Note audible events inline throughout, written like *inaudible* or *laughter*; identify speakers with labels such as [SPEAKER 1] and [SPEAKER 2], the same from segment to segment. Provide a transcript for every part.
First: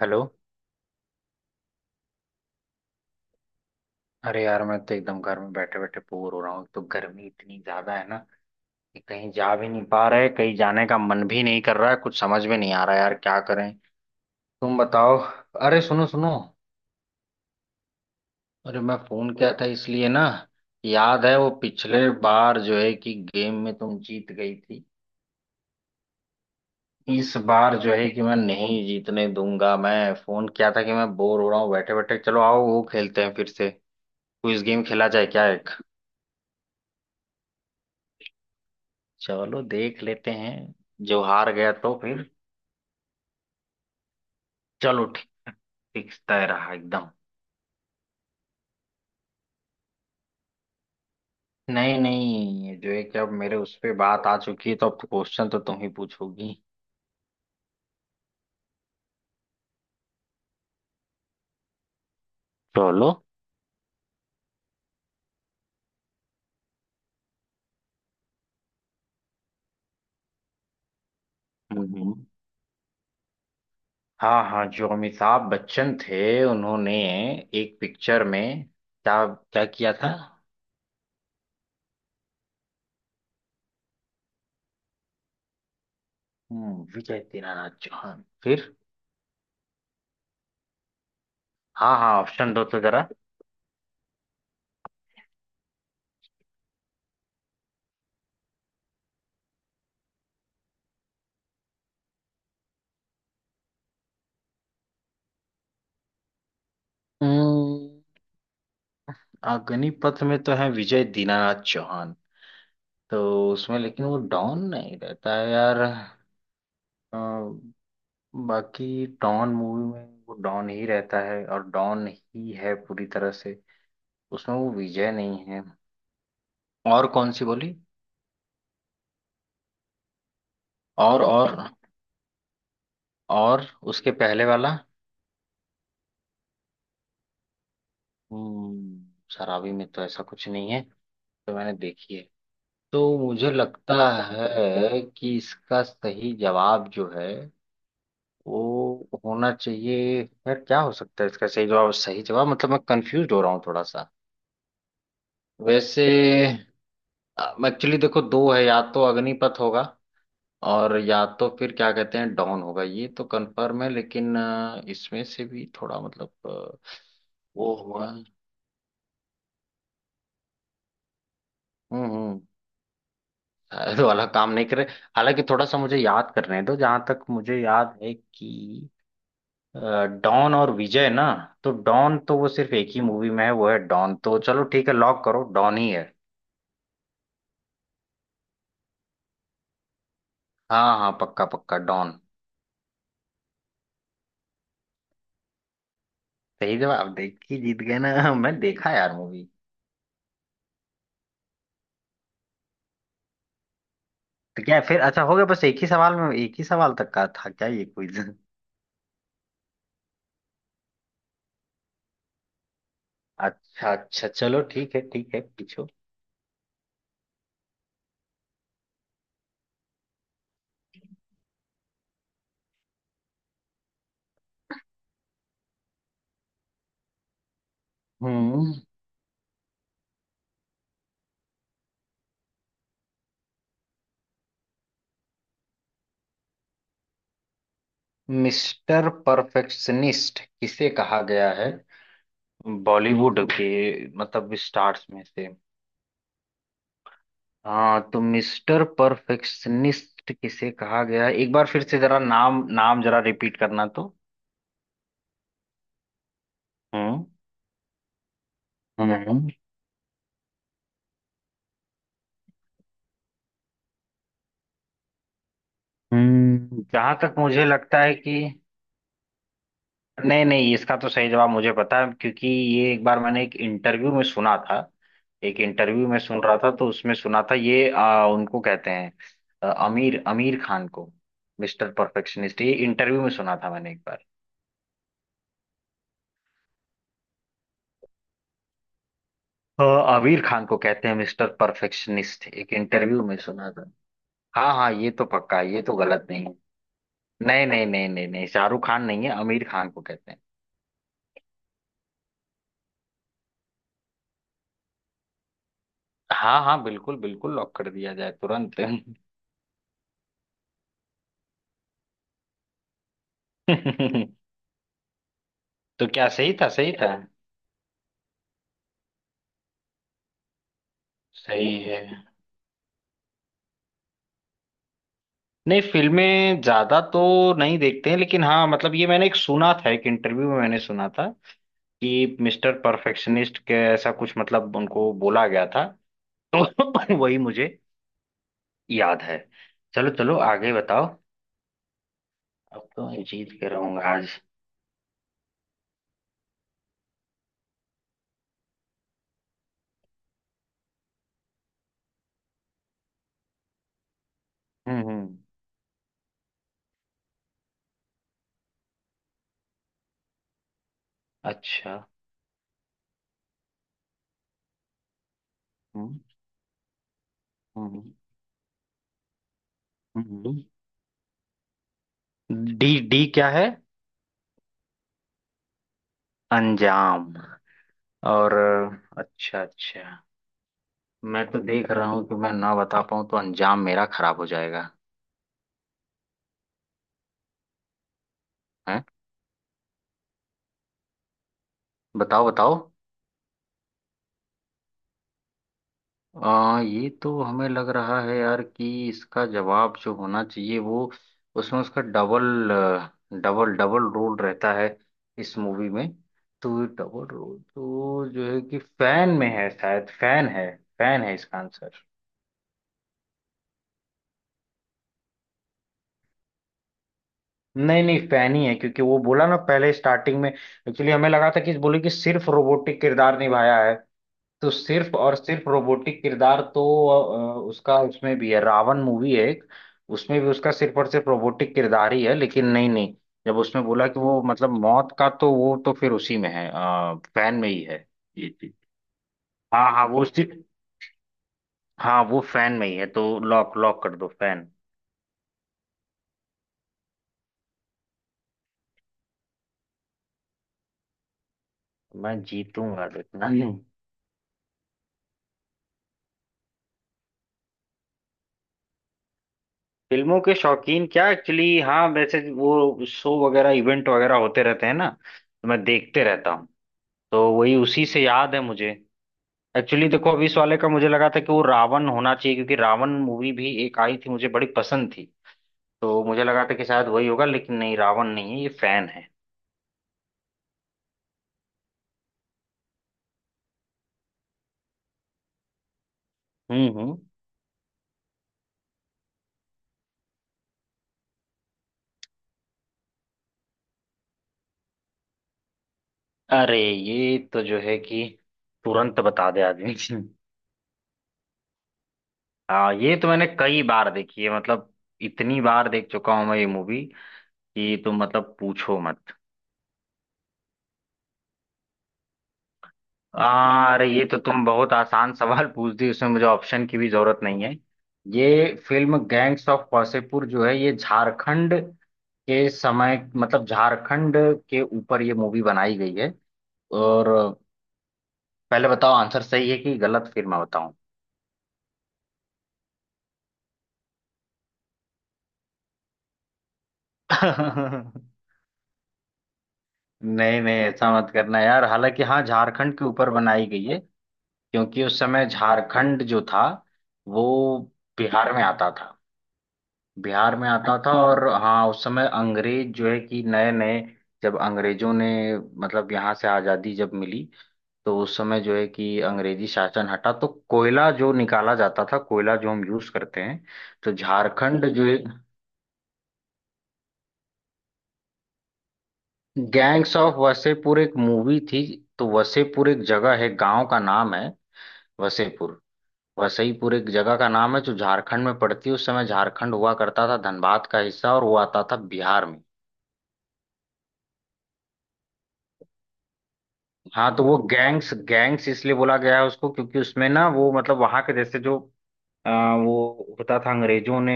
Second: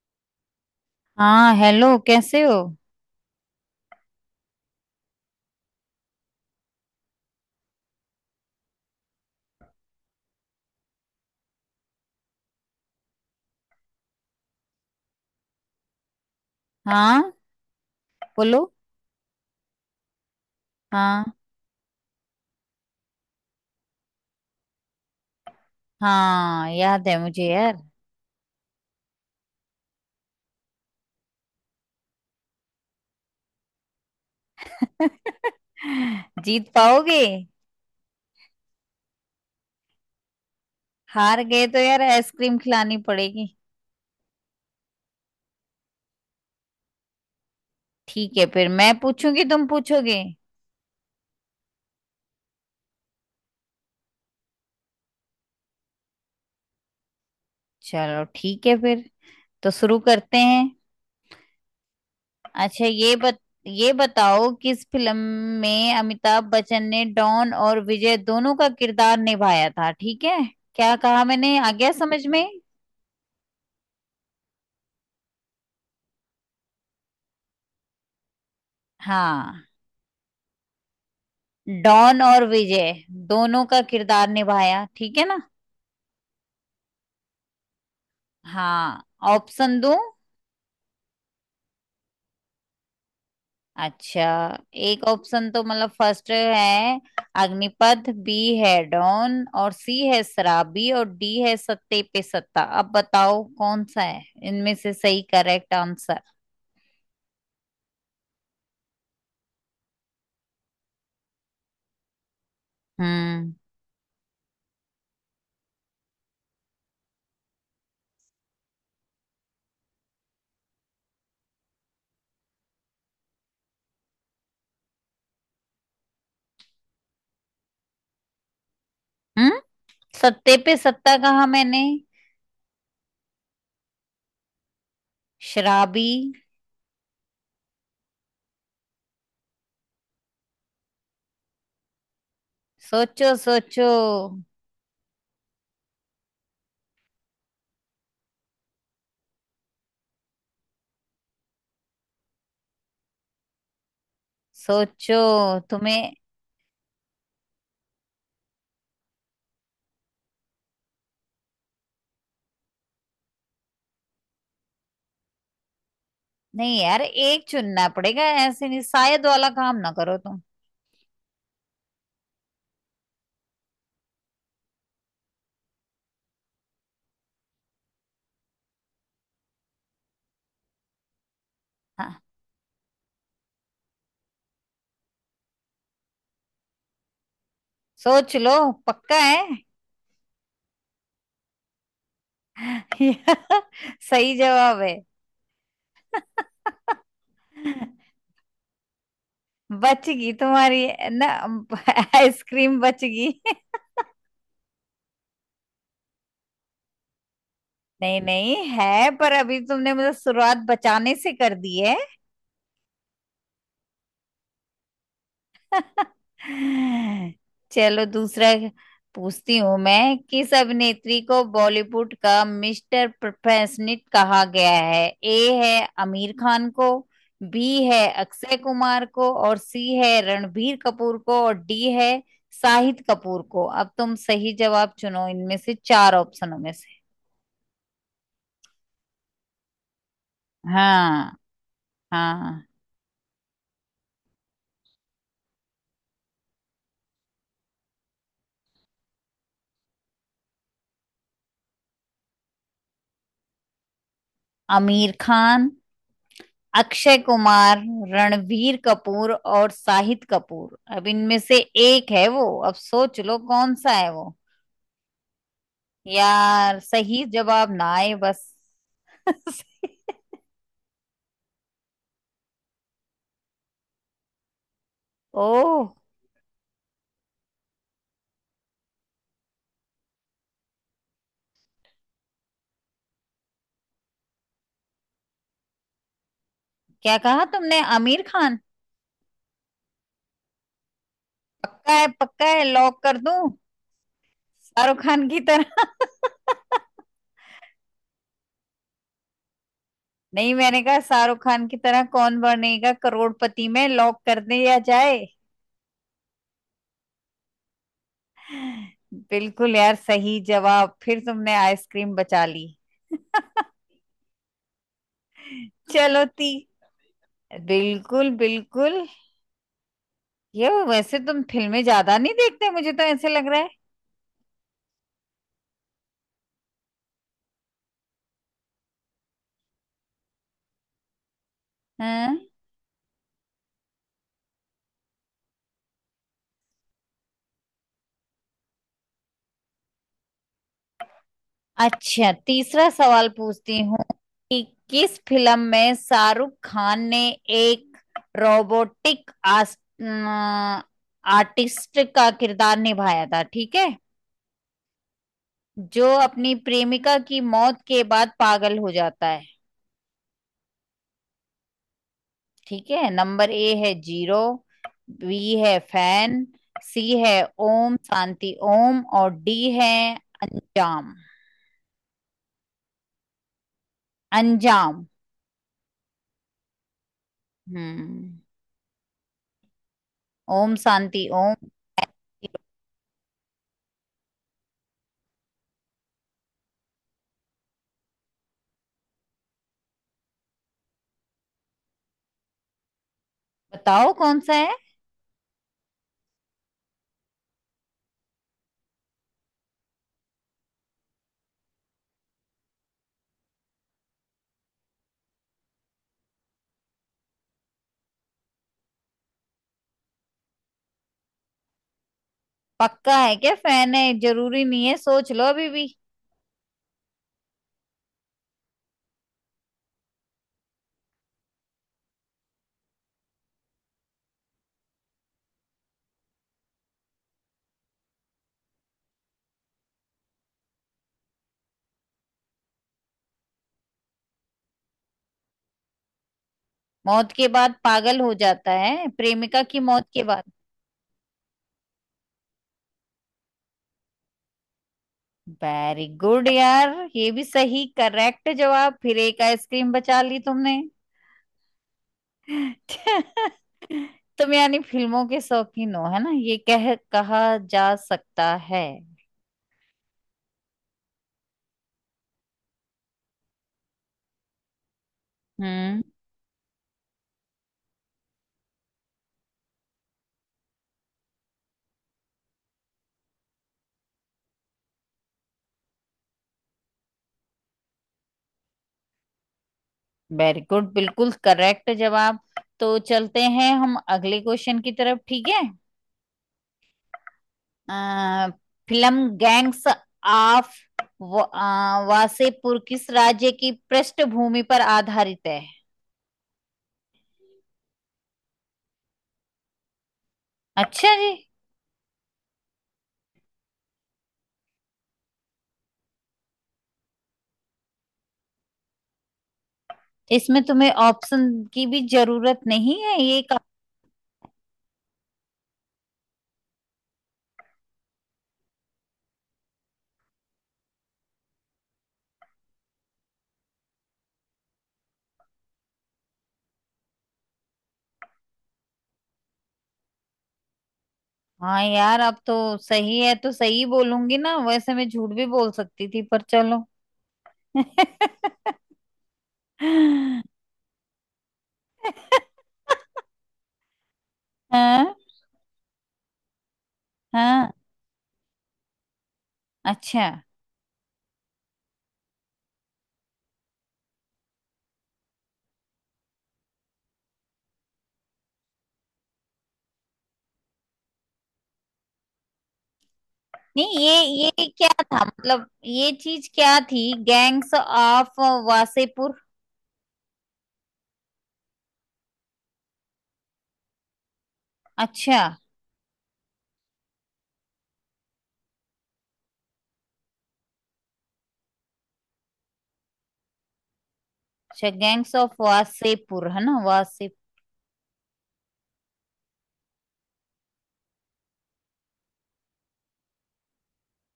[SPEAKER 1] Hello.
[SPEAKER 2] हाँ hello, कैसे हो।
[SPEAKER 1] अरे यार, मैं तो एकदम घर में बैठे बैठे बोर हो रहा हूँ। एक तो गर्मी इतनी ज्यादा है ना कि कहीं जा भी नहीं पा रहे, कहीं जाने का मन भी नहीं कर रहा है। कुछ समझ में नहीं आ रहा यार, क्या करें। तुम बताओ। अरे सुनो सुनो।
[SPEAKER 2] हाँ बोलो।
[SPEAKER 1] अरे मैं फोन किया था इसलिए ना।
[SPEAKER 2] हाँ
[SPEAKER 1] याद है वो पिछले बार जो है कि गेम में तुम जीत गई थी।
[SPEAKER 2] हाँ, याद है
[SPEAKER 1] इस
[SPEAKER 2] मुझे यार।
[SPEAKER 1] बार जो है कि मैं नहीं जीतने दूंगा। मैं फोन किया था कि मैं बोर हो रहा हूँ बैठे बैठे, चलो आओ वो खेलते हैं फिर से। क्विज गेम खेला जाए क्या एक।
[SPEAKER 2] *laughs* जीत पाओगे?
[SPEAKER 1] चलो देख लेते हैं। जो
[SPEAKER 2] हार
[SPEAKER 1] हार
[SPEAKER 2] गए
[SPEAKER 1] गया
[SPEAKER 2] तो
[SPEAKER 1] तो
[SPEAKER 2] यार
[SPEAKER 1] फिर।
[SPEAKER 2] आइसक्रीम खिलानी पड़ेगी।
[SPEAKER 1] चलो ठीक। फिक्स तय रहा एकदम।
[SPEAKER 2] ठीक है फिर, मैं पूछूंगी, तुम पूछोगे।
[SPEAKER 1] नहीं नहीं, ये जो है कि अब मेरे उस पे बात आ चुकी है, तो अब क्वेश्चन तो तुम ही पूछोगी।
[SPEAKER 2] चलो ठीक है फिर, तो शुरू करते हैं। अच्छा
[SPEAKER 1] चलो।
[SPEAKER 2] ये बताओ, किस फिल्म में अमिताभ बच्चन ने डॉन और विजय दोनों का किरदार निभाया था। ठीक है? क्या कहा मैंने, आ गया
[SPEAKER 1] हम्म।
[SPEAKER 2] समझ में?
[SPEAKER 1] हाँ हाँ, जो अमिताभ बच्चन थे उन्होंने एक पिक्चर में क्या क्या
[SPEAKER 2] हाँ,
[SPEAKER 1] किया था।
[SPEAKER 2] डॉन और विजय दोनों का किरदार निभाया, ठीक है ना।
[SPEAKER 1] विजय दीनानाथ चौहान फिर।
[SPEAKER 2] हाँ, ऑप्शन दूं?
[SPEAKER 1] हाँ हाँ, ऑप्शन दो तो जरा।
[SPEAKER 2] अच्छा, एक ऑप्शन तो मतलब फर्स्ट है अग्निपथ, बी है डॉन, और सी है शराबी, और डी है सत्ते पे सत्ता। अब बताओ कौन सा है इनमें से सही करेक्ट आंसर।
[SPEAKER 1] हम्म, अग्निपथ में तो है विजय दीनानाथ चौहान। तो
[SPEAKER 2] हम्म।
[SPEAKER 1] उसमें लेकिन वो डॉन नहीं रहता है यार। अ, बाकी डॉन मूवी में वो डॉन ही रहता है और डॉन ही है पूरी तरह से। उसमें वो विजय नहीं है। और कौन सी बोली।
[SPEAKER 2] हम्म, सत्ते पे सत्ता
[SPEAKER 1] और
[SPEAKER 2] कहा
[SPEAKER 1] और
[SPEAKER 2] मैंने।
[SPEAKER 1] और उसके पहले वाला।
[SPEAKER 2] शराबी।
[SPEAKER 1] हम्म, शराबी में तो ऐसा कुछ नहीं है, तो मैंने देखी है। तो
[SPEAKER 2] सोचो
[SPEAKER 1] मुझे
[SPEAKER 2] सोचो।
[SPEAKER 1] लगता है कि इसका सही जवाब जो है वो होना चाहिए। यार क्या हो सकता है इसका सही जवाब? सही जवाब मतलब मैं कंफ्यूज हो रहा हूँ थोड़ा सा
[SPEAKER 2] सोचो
[SPEAKER 1] वैसे।
[SPEAKER 2] तुम्हें।
[SPEAKER 1] एक्चुअली देखो दो है, या तो अग्निपथ होगा और या तो फिर क्या कहते हैं डॉन होगा, ये तो कंफर्म है लेकिन इसमें से भी थोड़ा मतलब
[SPEAKER 2] नहीं यार, एक
[SPEAKER 1] वो
[SPEAKER 2] चुनना
[SPEAKER 1] हुआ।
[SPEAKER 2] पड़ेगा, ऐसे नहीं। शायद वाला काम ना करो तुम।
[SPEAKER 1] हम्म शायद *laughs* वाला काम नहीं करे। हालांकि थोड़ा सा मुझे याद करने दो, जहां तक मुझे याद है कि अ, डॉन और विजय ना, तो डॉन
[SPEAKER 2] हाँ,
[SPEAKER 1] तो वो सिर्फ एक ही मूवी में है, वो है डॉन। तो चलो ठीक है, लॉक करो, डॉन ही है।
[SPEAKER 2] सोच लो, पक्का है?
[SPEAKER 1] हाँ हाँ, पक्का पक्का डॉन।
[SPEAKER 2] *laughs* सही जवाब है।
[SPEAKER 1] सही
[SPEAKER 2] *laughs*
[SPEAKER 1] जवाब देख के जीत गए ना *laughs* मैं देखा यार मूवी।
[SPEAKER 2] बचगी तुम्हारी ना, आइसक्रीम बचगी। *laughs*
[SPEAKER 1] तो क्या फिर अच्छा हो गया? बस एक ही सवाल में? एक ही सवाल तक का था क्या ये क्विज?
[SPEAKER 2] नहीं नहीं है, पर अभी तुमने मुझे शुरुआत बचाने से कर दी है।
[SPEAKER 1] अच्छा अच्छा, चलो ठीक है ठीक है, पूछो।
[SPEAKER 2] चलो दूसरा पूछती हूँ मैं। किस अभिनेत्री को बॉलीवुड का मिस्टर परफेक्शनिस्ट कहा गया है? ए है आमिर खान को, बी है अक्षय
[SPEAKER 1] हम्म।
[SPEAKER 2] कुमार को, और सी है रणबीर कपूर को, और डी है शाहिद कपूर को। अब तुम सही जवाब चुनो इनमें से, चार ऑप्शनों में से।
[SPEAKER 1] मिस्टर परफेक्शनिस्ट किसे कहा
[SPEAKER 2] हाँ
[SPEAKER 1] गया है?
[SPEAKER 2] हाँ।
[SPEAKER 1] बॉलीवुड के मतलब स्टार्स में से? हाँ, तो मिस्टर परफेक्शनिस्ट किसे कहा गया है, एक बार फिर से जरा नाम नाम जरा रिपीट करना तो।
[SPEAKER 2] आमिर खान, अक्षय
[SPEAKER 1] हम्म।
[SPEAKER 2] कुमार, रणवीर कपूर
[SPEAKER 1] हम्म।
[SPEAKER 2] और शाहिद कपूर। अब इनमें से एक है वो, अब सोच लो कौन सा है वो। यार
[SPEAKER 1] जहाँ
[SPEAKER 2] सही
[SPEAKER 1] तक मुझे
[SPEAKER 2] जवाब ना
[SPEAKER 1] लगता
[SPEAKER 2] आए
[SPEAKER 1] है कि
[SPEAKER 2] बस। *laughs*
[SPEAKER 1] नहीं नहीं, इसका तो सही जवाब मुझे पता है, क्योंकि ये एक बार मैंने एक इंटरव्यू में सुना था। एक
[SPEAKER 2] ओह,
[SPEAKER 1] इंटरव्यू में सुन रहा था, तो उसमें सुना था ये। उनको कहते हैं आमिर आमिर खान को मिस्टर परफेक्शनिस्ट। ये इंटरव्यू में सुना था मैंने एक बार।
[SPEAKER 2] क्या कहा तुमने, आमिर खान?
[SPEAKER 1] अ, आमिर खान को कहते हैं मिस्टर
[SPEAKER 2] पक्का है? पक्का
[SPEAKER 1] परफेक्शनिस्ट,
[SPEAKER 2] है,
[SPEAKER 1] एक
[SPEAKER 2] लॉक कर
[SPEAKER 1] इंटरव्यू में
[SPEAKER 2] दूं?
[SPEAKER 1] सुना था। हाँ हाँ,
[SPEAKER 2] शाहरुख
[SPEAKER 1] ये तो
[SPEAKER 2] खान की
[SPEAKER 1] पक्का है, ये
[SPEAKER 2] तरह।
[SPEAKER 1] तो गलत
[SPEAKER 2] *laughs*
[SPEAKER 1] नहीं है। नहीं नहीं नहीं नहीं नहीं, शाहरुख खान नहीं है, आमिर खान को कहते हैं।
[SPEAKER 2] नहीं, मैंने कहा शाहरुख खान की तरह, कौन बनेगा करोड़पति में लॉक कर दिया जाए।
[SPEAKER 1] हाँ हाँ, बिल्कुल बिल्कुल, लॉक कर दिया जाए तुरंत।
[SPEAKER 2] बिल्कुल यार सही जवाब, फिर तुमने आइसक्रीम बचा ली।
[SPEAKER 1] *laughs* तो
[SPEAKER 2] चलो
[SPEAKER 1] क्या
[SPEAKER 2] ती।
[SPEAKER 1] सही था? सही था?
[SPEAKER 2] बिल्कुल बिल्कुल। ये वैसे तुम
[SPEAKER 1] सही
[SPEAKER 2] फिल्में
[SPEAKER 1] है।
[SPEAKER 2] ज्यादा नहीं देखते, मुझे तो ऐसे लग रहा है।
[SPEAKER 1] नहीं, फिल्में ज्यादा तो नहीं देखते हैं, लेकिन हाँ, मतलब ये मैंने एक सुना था, एक इंटरव्यू में मैंने सुना था कि
[SPEAKER 2] हाँ,
[SPEAKER 1] मिस्टर परफेक्शनिस्ट के ऐसा कुछ मतलब उनको बोला गया था। तो *laughs* वही मुझे याद है। चलो चलो, आगे बताओ।
[SPEAKER 2] अच्छा तीसरा
[SPEAKER 1] अब तो मैं
[SPEAKER 2] सवाल
[SPEAKER 1] जीत के
[SPEAKER 2] पूछती हूँ,
[SPEAKER 1] रहूंगा आज।
[SPEAKER 2] कि किस फिल्म में शाहरुख खान ने एक रोबोटिक अम, आर्टिस्ट का किरदार निभाया था, ठीक है?
[SPEAKER 1] हम्म।
[SPEAKER 2] जो अपनी प्रेमिका की मौत के बाद पागल हो जाता है।
[SPEAKER 1] अच्छा।
[SPEAKER 2] ठीक है, नंबर ए है जीरो, बी है
[SPEAKER 1] हम्म।
[SPEAKER 2] फैन, सी है ओम
[SPEAKER 1] हम्म।
[SPEAKER 2] शांति ओम, और डी है
[SPEAKER 1] हम्म।
[SPEAKER 2] अंजाम।
[SPEAKER 1] हम्म। डी डी क्या है?
[SPEAKER 2] अंजाम।
[SPEAKER 1] अंजाम?
[SPEAKER 2] हम्म।
[SPEAKER 1] और अच्छा अच्छा।
[SPEAKER 2] ओम शांति
[SPEAKER 1] मैं
[SPEAKER 2] ओम।
[SPEAKER 1] तो देख रहा हूँ कि मैं ना बता पाऊँ तो अंजाम मेरा खराब हो जाएगा। हैं? बताओ बताओ।
[SPEAKER 2] बताओ कौन सा है।
[SPEAKER 1] ये तो हमें लग रहा है यार कि इसका जवाब जो होना चाहिए वो उसमें उसका डबल डबल डबल रोल रहता है इस मूवी में। तो डबल रोल तो जो है कि फैन में है शायद। फैन है। फैन है इसका आंसर।
[SPEAKER 2] पक्का है क्या? फैन है? जरूरी नहीं है, सोच लो अभी भी।
[SPEAKER 1] नहीं नहीं, फैन ही है, क्योंकि वो बोला ना पहले स्टार्टिंग में। एक्चुअली हमें लगा था कि बोले कि सिर्फ रोबोटिक किरदार निभाया है। तो सिर्फ और सिर्फ रोबोटिक किरदार तो उसका उसमें भी है। रावण मूवी है एक, उसमें भी उसका सिर्फ और सिर्फ रोबोटिक किरदार ही है, लेकिन नहीं नहीं। जब उसमें बोला कि वो मतलब मौत का, तो वो तो फिर उसी में है।
[SPEAKER 2] मौत के
[SPEAKER 1] फैन में
[SPEAKER 2] बाद
[SPEAKER 1] ही है।
[SPEAKER 2] पागल हो
[SPEAKER 1] जी
[SPEAKER 2] जाता
[SPEAKER 1] जी,
[SPEAKER 2] है, प्रेमिका की
[SPEAKER 1] हाँ
[SPEAKER 2] मौत
[SPEAKER 1] हाँ,
[SPEAKER 2] के
[SPEAKER 1] वो उसी।
[SPEAKER 2] बाद।
[SPEAKER 1] हाँ वो फैन में ही है, तो लॉक लॉक कर दो फैन।
[SPEAKER 2] वेरी गुड यार, ये भी सही करेक्ट जवाब, फिर एक आइसक्रीम बचा ली तुमने।
[SPEAKER 1] मैं जीतूंगा देखना। हम्म।
[SPEAKER 2] तुम यानी फिल्मों के शौकीन हो, है ना, ये कह कहा जा सकता है।
[SPEAKER 1] फिल्मों के शौकीन क्या? एक्चुअली हाँ, वैसे वो शो वगैरह इवेंट वगैरह होते रहते हैं ना, तो मैं
[SPEAKER 2] हम्म।
[SPEAKER 1] देखते रहता हूँ। तो वही उसी से याद है मुझे। एक्चुअली देखो, अभी इस वाले का मुझे लगा था कि वो रावण होना चाहिए, क्योंकि रावण मूवी भी एक आई थी, मुझे बड़ी पसंद थी। तो मुझे लगा था कि शायद वही होगा, लेकिन नहीं, रावण नहीं है, ये फैन है।
[SPEAKER 2] वेरी गुड, बिल्कुल करेक्ट जवाब। तो चलते हैं हम अगले क्वेश्चन की तरफ, ठीक है।
[SPEAKER 1] हम्म। हम्म।
[SPEAKER 2] अ, फिल्म गैंग्स ऑफ वासेपुर किस राज्य की पृष्ठभूमि पर आधारित है?
[SPEAKER 1] अरे ये तो जो है कि तुरंत बता दे आदमी *laughs*
[SPEAKER 2] अच्छा जी।
[SPEAKER 1] हाँ ये तो मैंने कई बार देखी है, मतलब इतनी बार देख चुका हूँ मैं ये मूवी कि तुम मतलब पूछो मत।
[SPEAKER 2] इसमें तुम्हें ऑप्शन की भी जरूरत नहीं है ये।
[SPEAKER 1] अरे ये तो तुम बहुत आसान सवाल पूछ दी, उसमें मुझे ऑप्शन की भी जरूरत नहीं है। ये फिल्म गैंग्स ऑफ वासेपुर जो है, ये झारखंड के समय मतलब झारखंड के ऊपर ये मूवी बनाई गई है। और पहले बताओ आंसर सही है कि गलत, फिर मैं बताऊं।
[SPEAKER 2] हाँ यार, अब तो सही है तो सही बोलूंगी ना, वैसे मैं झूठ भी बोल सकती थी पर चलो।
[SPEAKER 1] *laughs*
[SPEAKER 2] *laughs*
[SPEAKER 1] नहीं नहीं, ऐसा मत करना यार। हालांकि हाँ, झारखंड के ऊपर बनाई गई है, क्योंकि
[SPEAKER 2] हाँ
[SPEAKER 1] उस समय झारखंड जो था
[SPEAKER 2] हाँ।
[SPEAKER 1] वो बिहार में आता था।
[SPEAKER 2] अच्छा।
[SPEAKER 1] बिहार में आता था। अच्छा, और हाँ, उस समय अंग्रेज जो है कि नए नए, जब अंग्रेजों ने मतलब यहाँ से आज़ादी जब मिली, तो उस समय जो है कि अंग्रेजी शासन हटा, तो कोयला जो निकाला जाता था, कोयला जो हम यूज करते हैं,
[SPEAKER 2] नहीं
[SPEAKER 1] तो
[SPEAKER 2] ये, ये
[SPEAKER 1] झारखंड
[SPEAKER 2] क्या
[SPEAKER 1] जो है।
[SPEAKER 2] था मतलब, ये चीज क्या थी, Gangs of Wasseypur?
[SPEAKER 1] Gangs of Wasseypur एक मूवी थी। तो वसेपुर एक जगह है, गांव का नाम है।
[SPEAKER 2] अच्छा।
[SPEAKER 1] वसेपुर वसईपुर एक जगह का नाम है, जो झारखंड में पड़ती है। उस समय झारखंड हुआ करता था धनबाद का हिस्सा, और वो आता था बिहार में।
[SPEAKER 2] अच्छा, गैंग्स ऑफ वासेपुर है ना,
[SPEAKER 1] हाँ, तो वो
[SPEAKER 2] वासेपुर।
[SPEAKER 1] गैंग्स गैंग्स इसलिए बोला गया है उसको क्योंकि उसमें ना वो मतलब वहां के जैसे जो अ, वो होता था। अंग्रेजों ने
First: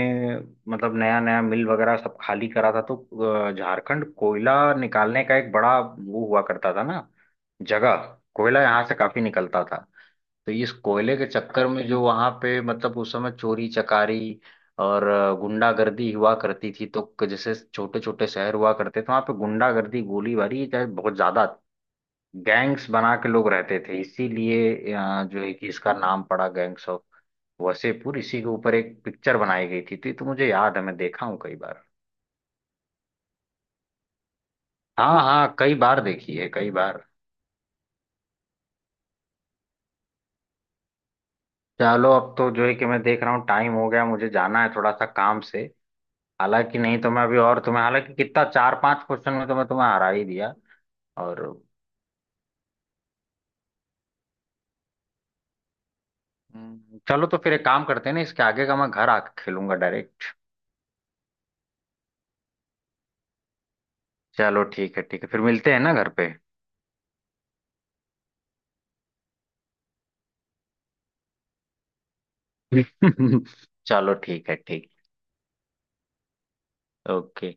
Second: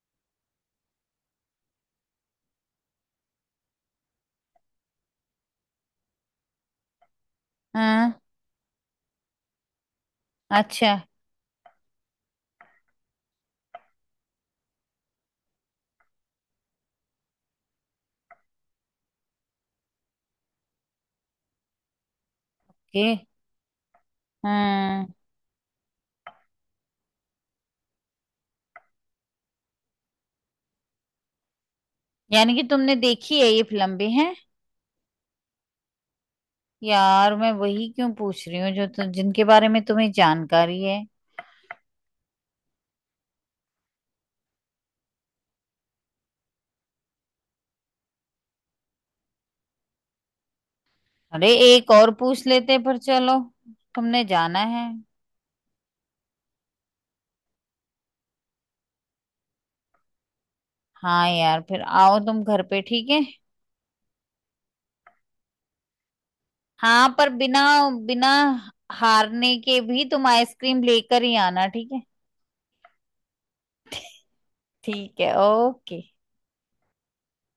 [SPEAKER 1] मतलब नया नया मिल वगैरह सब खाली करा था, तो झारखंड कोयला निकालने का एक बड़ा वो हुआ करता था ना, जगह।
[SPEAKER 2] हाँ।
[SPEAKER 1] कोयला यहाँ से काफी निकलता था। तो इस
[SPEAKER 2] अच्छा।
[SPEAKER 1] कोयले के चक्कर में जो वहां पे मतलब उस समय चोरी चकारी और गुंडागर्दी हुआ करती थी। तो जैसे छोटे छोटे शहर हुआ करते थे, वहां पे गुंडागर्दी गोलीबारी ये बहुत ज्यादा, गैंग्स
[SPEAKER 2] के।
[SPEAKER 1] बना के लोग रहते थे। इसीलिए
[SPEAKER 2] हाँ,
[SPEAKER 1] जो है कि इसका नाम पड़ा गैंग्स ऑफ वसेपुर। इसी के ऊपर एक पिक्चर बनाई गई थी। तो ये तो मुझे याद है, मैं देखा हूँ कई बार।
[SPEAKER 2] यानी कि तुमने देखी है ये फिल्म भी है।
[SPEAKER 1] हाँ हाँ, कई बार देखी है, कई बार।
[SPEAKER 2] यार मैं वही क्यों पूछ रही हूँ जो जिनके बारे में तुम्हें जानकारी है।
[SPEAKER 1] चलो, अब तो जो है कि मैं देख रहा हूँ टाइम हो गया, मुझे जाना है थोड़ा सा काम से। हालांकि नहीं तो मैं अभी और तुम्हें, हालांकि कितना चार पांच क्वेश्चन में तो मैं तुम्हें हरा ही दिया, और
[SPEAKER 2] अरे एक और पूछ लेते पर चलो, तुमने जाना है।
[SPEAKER 1] चलो, तो फिर एक काम करते हैं ना, इसके आगे का मैं घर आके खेलूंगा डायरेक्ट।
[SPEAKER 2] हाँ यार, फिर आओ तुम घर पे, ठीक है।
[SPEAKER 1] चलो ठीक है ठीक है, फिर मिलते हैं ना घर पे।
[SPEAKER 2] हाँ, पर बिना बिना हारने के भी तुम आइसक्रीम लेकर ही आना, ठीक है।
[SPEAKER 1] *laughs* चलो ठीक है, ठीक।
[SPEAKER 2] ठीक है, ओके।
[SPEAKER 1] ओके।